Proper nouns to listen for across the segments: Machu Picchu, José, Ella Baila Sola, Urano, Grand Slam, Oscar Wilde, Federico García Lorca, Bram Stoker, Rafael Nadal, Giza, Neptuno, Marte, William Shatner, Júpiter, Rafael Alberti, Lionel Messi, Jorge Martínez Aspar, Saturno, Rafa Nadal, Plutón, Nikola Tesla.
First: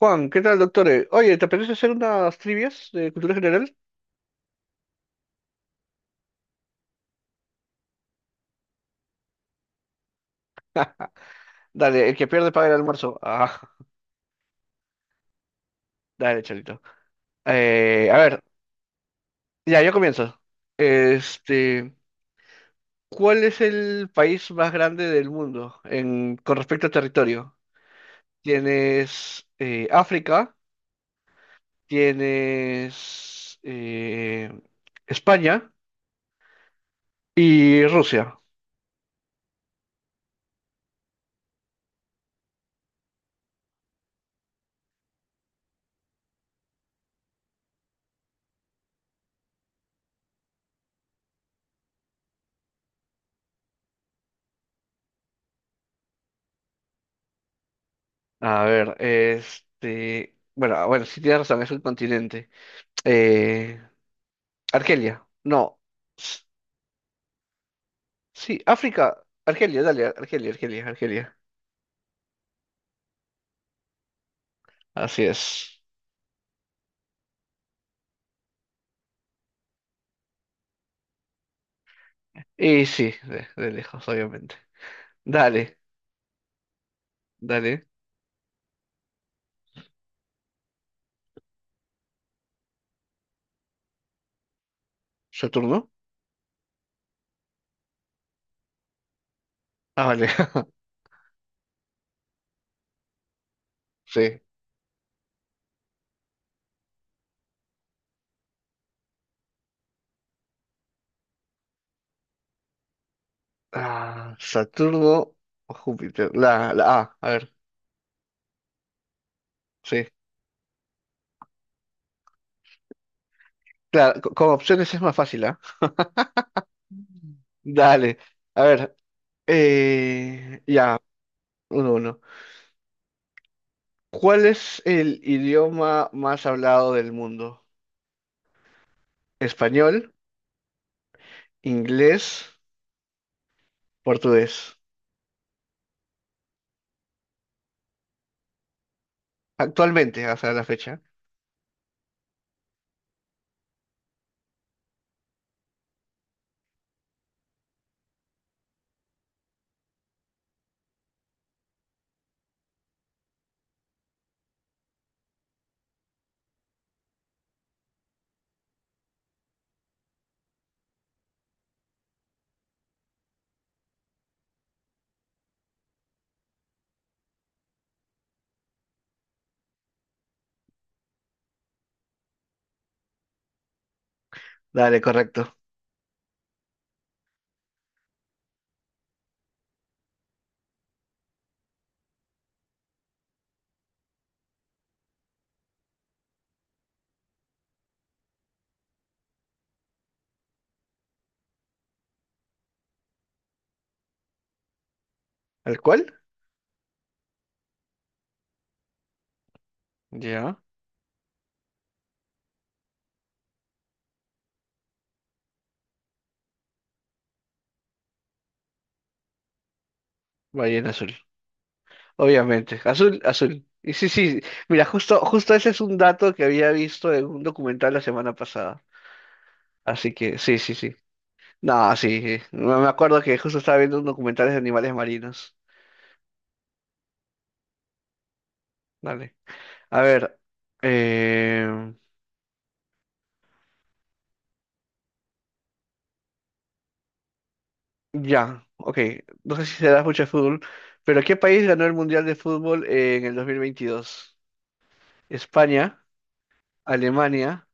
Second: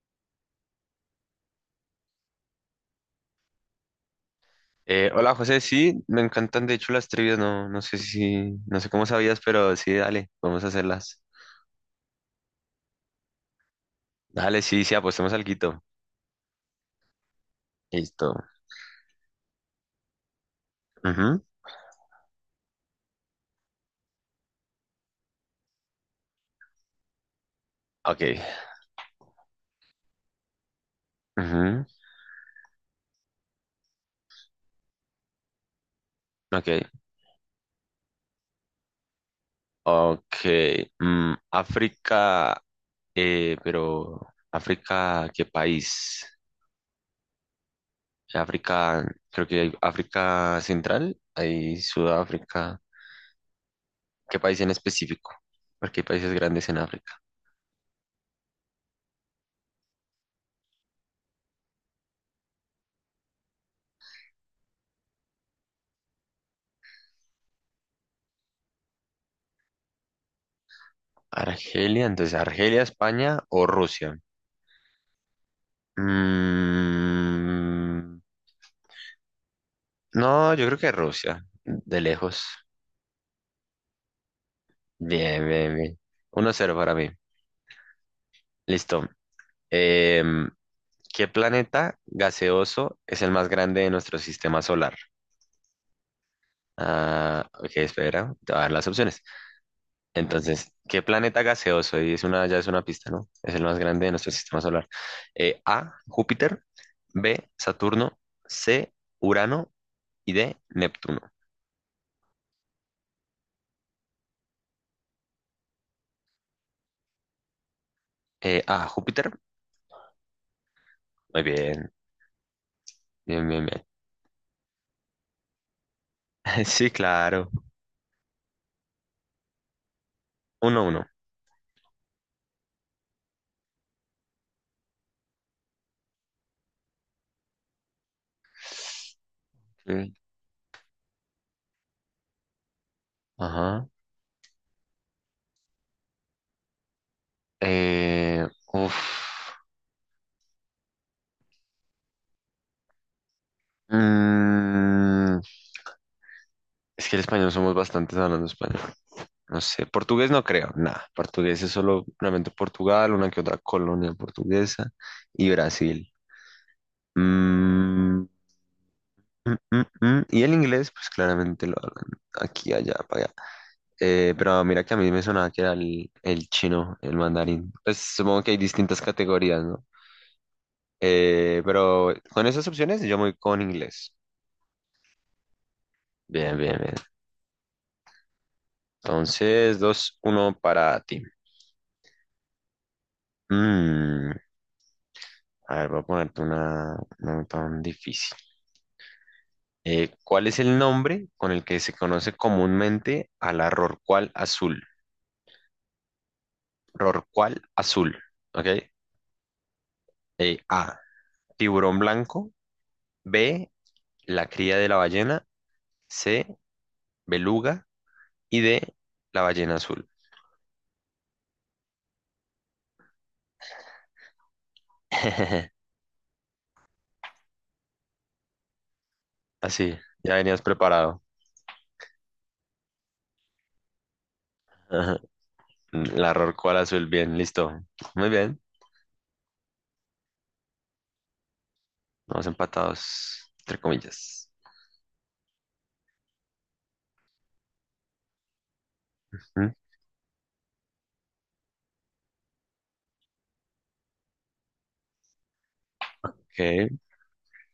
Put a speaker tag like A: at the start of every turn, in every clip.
A: Juan, ¿qué tal, doctor? Oye, ¿te apetece hacer unas trivias de cultura general?
B: Hola José, sí, me encantan de hecho las trivias, no, no sé si, no sé cómo sabías, pero sí, dale, vamos a hacerlas.
A: Dale, el que pierde paga el almuerzo. Ah,
B: Dale, sí, sí, apostemos alguito.
A: dale, cholito. A
B: Listo.
A: ver, ya, yo comienzo.
B: Ujú.
A: Este, ¿Cuál es el país más grande del mundo en, con respecto a territorio?
B: Ok.
A: Tienes África,
B: Ujú.
A: tienes España
B: Ok.
A: y Rusia.
B: Ok. África. Eh, pero África, ¿qué país? África, creo que hay África Central, hay Sudáfrica. ¿Qué país en específico? Porque hay países grandes en África.
A: A ver, este, bueno, ah, bueno, sí tienes razón, es un continente. Eh, Argelia. No. S- Sí, África. Argelia, dale, Argelia, Argelia, Argelia.
B: Argelia, entonces Argelia, España o Rusia.
A: Así es.
B: Mm, no, yo creo que Rusia, de lejos.
A: Y sí, de lejos, obviamente.
B: Bien, bien,
A: Dale,
B: bien. Uno cero para mí.
A: dale.
B: Listo. Em, ¿Qué planeta gaseoso es el más grande de nuestro sistema solar?
A: ¿Saturno?
B: Ah, ok, espera, te voy a dar las opciones.
A: Ah, vale.
B: Entonces, ¿qué planeta gaseoso? Y es una, ya es una pista, ¿no? Es el más grande de nuestro
A: Sí.
B: sistema solar. A, Júpiter, B, Saturno, C, Urano y D, Neptuno.
A: Ah, Saturno o Júpiter. La A, a ver.
B: A, Júpiter.
A: Sí.
B: Muy bien. Bien, bien, bien.
A: Claro, con opciones es más fácil, ¿ah?
B: Sí,
A: Mm.
B: claro.
A: Dale. A ver.
B: Uno,
A: Ya,
B: uno.
A: uno, uno. ¿Cuál es el idioma más hablado del mundo? ¿Español?
B: Sí.
A: ¿Inglés?
B: Ajá.
A: Portugués.
B: Eh, Uf.
A: Actualmente, hasta la fecha.
B: Mm, es que el español somos bastantes hablando español. No sé, portugués no creo, nada. Portugués es solo realmente Portugal, una que otra colonia portuguesa y Brasil. Mm, mm. Y el inglés, pues claramente lo hablan aquí, allá, para allá. Pero mira que a mí me sonaba que era el chino, el mandarín. Pues supongo que hay distintas categorías, ¿no? Pero con esas opciones yo me voy con inglés.
A: Dale, correcto.
B: Bien, bien, bien. Entonces, dos uno para ti. Mm, a ver, voy a ponerte una no tan difícil. ¿Cuál es el nombre con el que se conoce comúnmente a la rorcual azul?
A: ¿Al cual?
B: Rorcual azul, ¿ok?
A: Ya.
B: A, tiburón blanco. B, la cría de la ballena. C, beluga. Y D, la ballena azul.
A: Ballena azul. Obviamente. Azul, azul. Y sí, sí. Mira, justo, justo ese es un dato que había visto en un documental la semana pasada.
B: Así,
A: Así
B: ya
A: que, sí,
B: venías
A: sí, sí.
B: preparado.
A: No, sí, sí. Me acuerdo que justo estaba viendo un documental de animales marinos.
B: La rorco al azul, bien, listo. Muy bien,
A: Dale. A ver. eh,
B: vamos empatados, entre comillas.
A: Ya. Ok. No sé
B: Mm.
A: si será mucho de fútbol. Pero ¿qué país ganó el Mundial de Fútbol en el 2022? España,
B: Ok.
A: Alemania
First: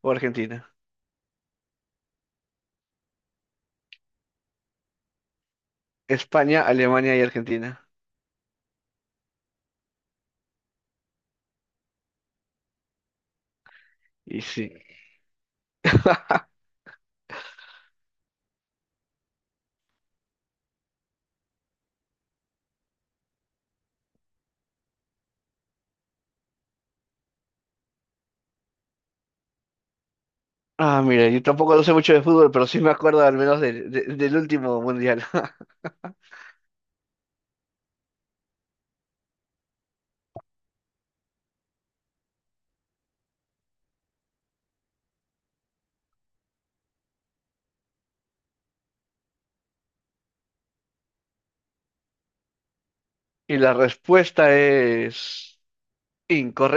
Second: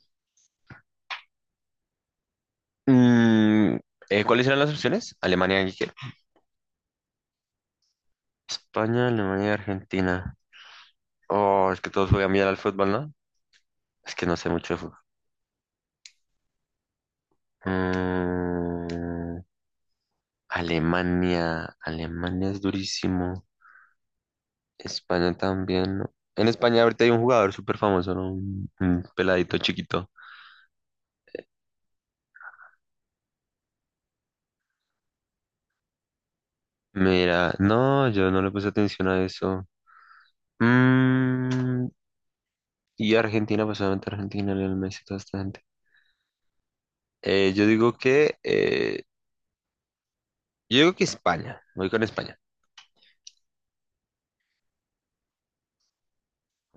A: o Argentina.
B: Mm, ¿Cuáles eran las opciones? ¿Alemania y qué?
A: España, Alemania y Argentina.
B: España, Alemania y Argentina. Oh, es que todos juegan bien al fútbol, ¿no? Es que no
A: Y
B: sé
A: sí.
B: mucho de fútbol. Mm, Alemania, Alemania es durísimo. España también, ¿no? En España ahorita hay un jugador súper famoso, ¿no? Un peladito chiquito.
A: Ah, mira, yo tampoco no sé mucho de fútbol, pero sí me acuerdo al menos del último mundial.
B: Mira, no, yo no le puse atención a eso. Mm, y Argentina, pues obviamente Argentina, Lionel Messi, toda esta gente. Eh, yo digo que, eh, yo digo que España, voy con España.
A: Y la respuesta es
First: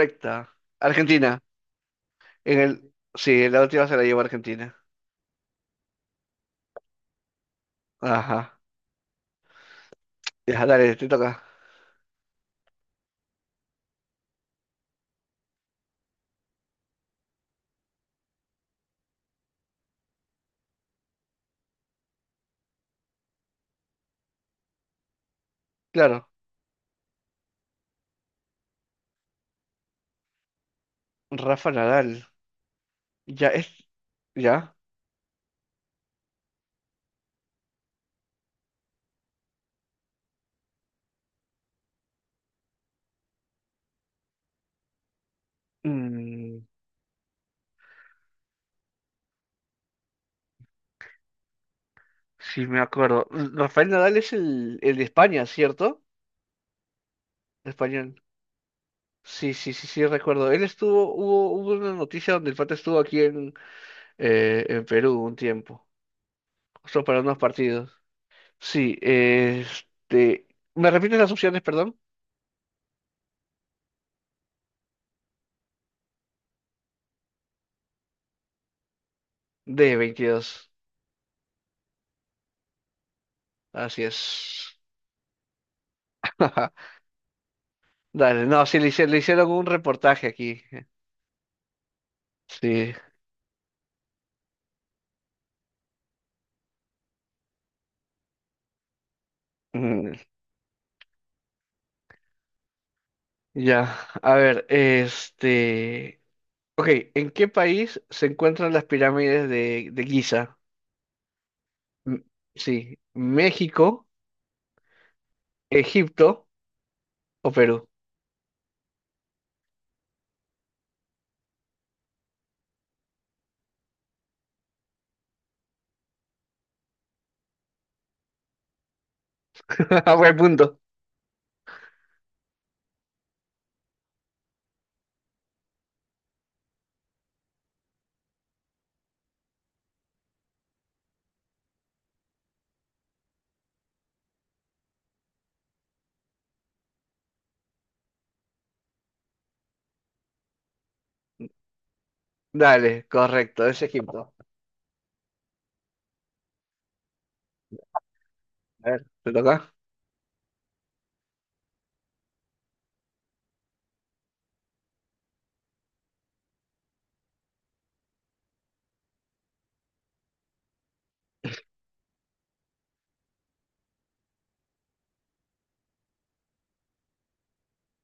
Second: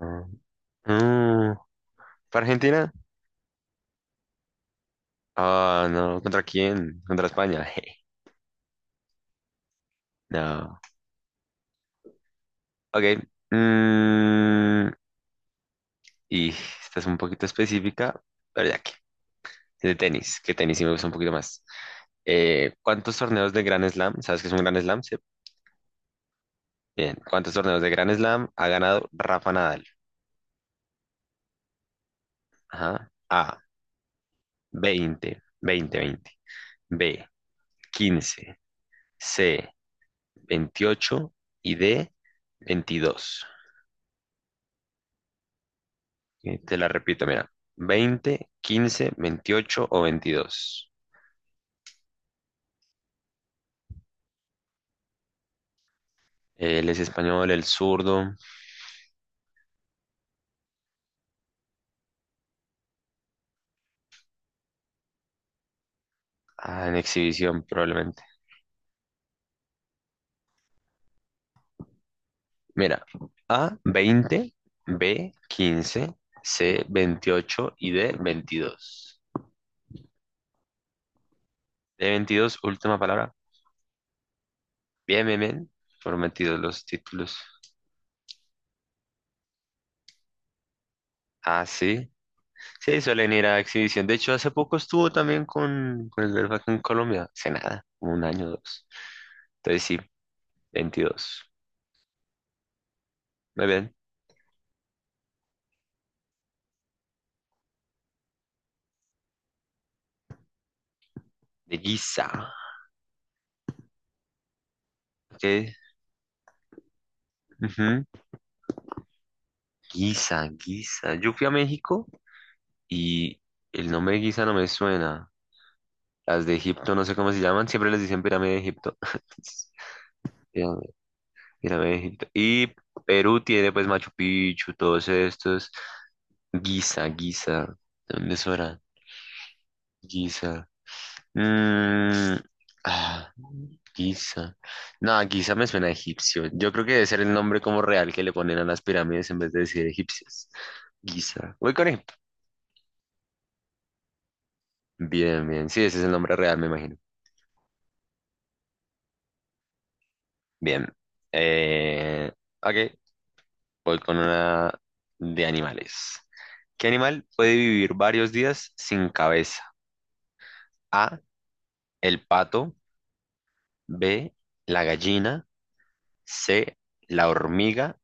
B: Ah.
A: Argentina.
B: Mm, ¿Para
A: En
B: Argentina?
A: el... Sí, la última se la llevó Argentina.
B: Ah, no, ¿contra quién? Contra España. jeje.
A: Ajá. Ya,
B: No.
A: dale, te toca.
B: Ok. mm, y esta es un poquito específica, pero ya que. De tenis, que tenis sí me gusta un poquito más. ¿Cuántos torneos de Grand Slam? ¿Sabes qué es un Grand Slam? Sí.
A: Claro,
B: Bien. ¿Cuántos torneos de Grand Slam ha ganado Rafa Nadal?
A: Rafa Nadal.
B: Ajá.
A: Ya
B: A.
A: es... Ya.
B: 20. B, 15. C, 28 y D, 22.
A: Mm,
B: Te la repito, mira. 20, 15, 28 o 22.
A: sí, me acuerdo. Rafael Nadal es el de España, ¿cierto?
B: Él es español, el
A: Español.
B: zurdo.
A: Sí, sí, sí, sí, recuerdo. Él estuvo, hubo una noticia donde el pata estuvo en Perú un tiempo,
B: Ah, en
A: justo para unos
B: exhibición
A: partidos.
B: probablemente.
A: Sí, este, ¿me repites las opciones, perdón?
B: Mira, A, 20, B, 15, C, 28 y D, 22.
A: De 22
B: D, 22, última palabra.
A: así es.
B: Bien, bien, bien. Prometidos los títulos.
A: Dale, no, sí, le hicieron un reportaje aquí.
B: Ah, sí.
A: Sí,
B: Sí, suelen ir a exhibición. De hecho, hace poco estuvo también con el Verfa acá en Colombia. Hace nada, como un año o dos. Entonces sí,
A: mm,
B: veintidós. Muy
A: ya,
B: bien.
A: a ver, este, ok, ¿en qué país se encuentran las pirámides de Giza?
B: De
A: M-
B: Guisa.
A: Sí, México,
B: Ok.
A: Egipto o Perú.
B: Ujú. Guisa, Guisa. Yo fui a México y el nombre de Guisa no me suena. Las de Egipto, no sé cómo se llaman. Siempre les dicen pirámide de Egipto.
A: Buen punto.
B: Pirámide, pirámide de Egipto. Y Perú tiene pues Machu Picchu, todos estos. Guisa, Guisa. ¿De dónde es ahora? ¿Hora? Mm, ah, Giza. No, Giza me suena a egipcio. Yo creo que debe ser el nombre como real que le ponen a las pirámides en vez de decir egipcias. Giza. ¿Voy con él?
A: Dale, correcto, es Egipto.
B: Bien, bien. Sí, ese es el nombre real, me imagino.
A: A ver, ¿te toca?
B: Bien. Eh, ok, voy con una de animales. ¿Qué animal puede vivir varios días sin cabeza? A, el pato, B, la gallina, C, la hormiga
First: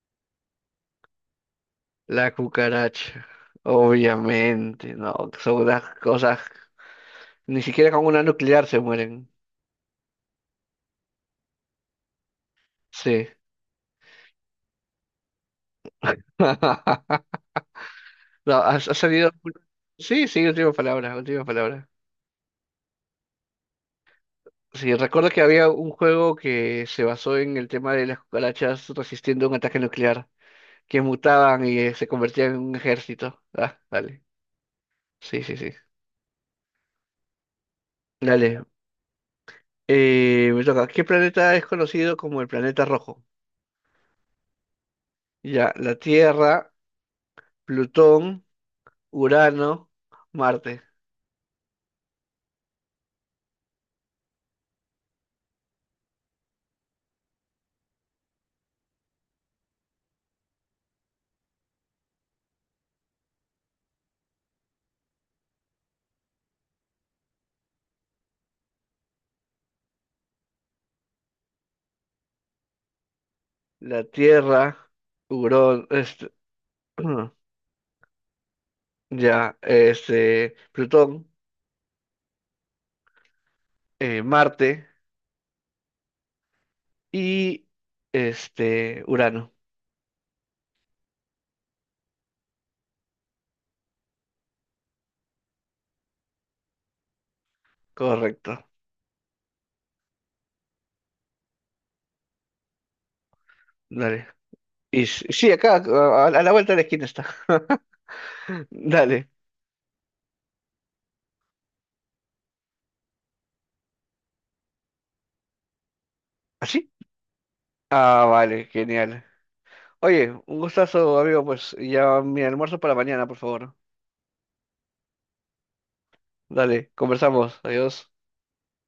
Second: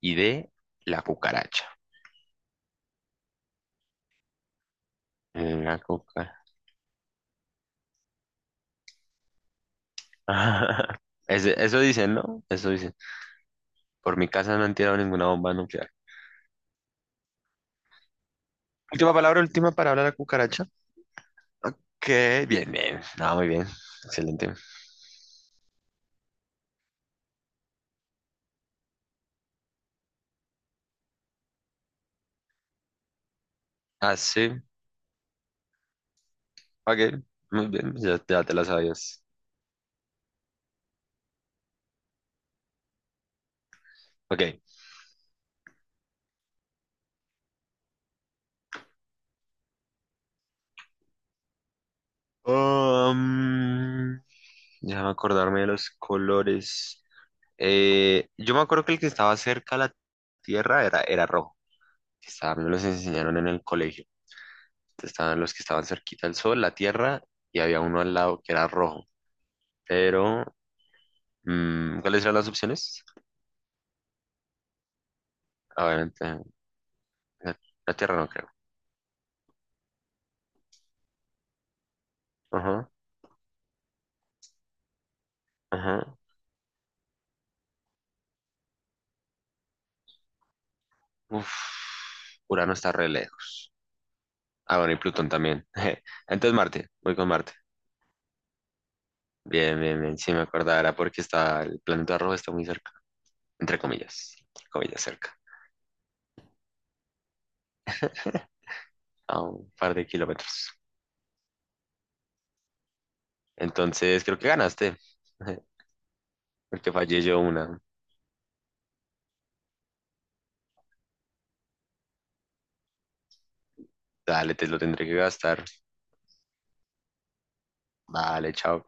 B: y D, la cucaracha.
A: La cucaracha. Obviamente, no, son
B: En la
A: unas cosas.
B: coca.
A: Ni siquiera con una nuclear se mueren.
B: Eso dicen, ¿no? Eso dicen.
A: Sí.
B: Por mi casa no han tirado ninguna bomba nuclear.
A: No, ha salido.
B: Última palabra, la
A: Sí, sí,
B: cucaracha.
A: última palabra, última palabra.
B: Ok, bien, bien. Ah, muy bien. Excelente.
A: Sí, recuerdo que había un juego que se basó en el tema de las cucarachas resistiendo un ataque nuclear, que mutaban y se convertían en un ejército. Ah,
B: Ah,
A: dale.
B: sí.
A: Sí, sí, sí.
B: Ok, muy bien. Ya, ya te
A: Dale,
B: la sabías.
A: eh, me toca. ¿Qué planeta es conocido como el planeta rojo?
B: Ok.
A: Ya, la Tierra, Plutón, Urano, Marte.
B: Um, Déjame acordarme de los colores. Yo me acuerdo que el que estaba cerca a la tierra era, era rojo. Que estaba, me los enseñaron en el colegio. Estaban los que estaban cerquita del sol, la tierra, y había uno al lado que era rojo. Pero, ¿Cuáles eran las opciones?
A: La Tierra,
B: Ah,
A: Urón,
B: obviamente,
A: este,
B: la, la tierra no creo.
A: ya, este, Plutón,
B: Ajá,
A: Marte
B: ajá.
A: y este, Urano.
B: Uf, Urano está re lejos. Ah, bueno, y Plutón también. Entonces Marte, voy con Marte.
A: Correcto.
B: Bien, bien, bien. Sí me acordaba, era porque está, el planeta rojo está muy cerca. Entre
A: Dale.
B: comillas, comillas
A: Y
B: cerca.
A: sí, acá, a la vuelta de la esquina está. Dale.
B: A un par de kilómetros. Entonces creo que ganaste.
A: ¿Así?
B: Porque fallé yo una.
A: Ah, vale, genial. Oye, un gustazo, amigo, pues ya mi almuerzo para mañana, por favor.
B: Dale, te lo tendré que gastar.
A: Dale, conversamos. Adiós.
B: Vale, chao.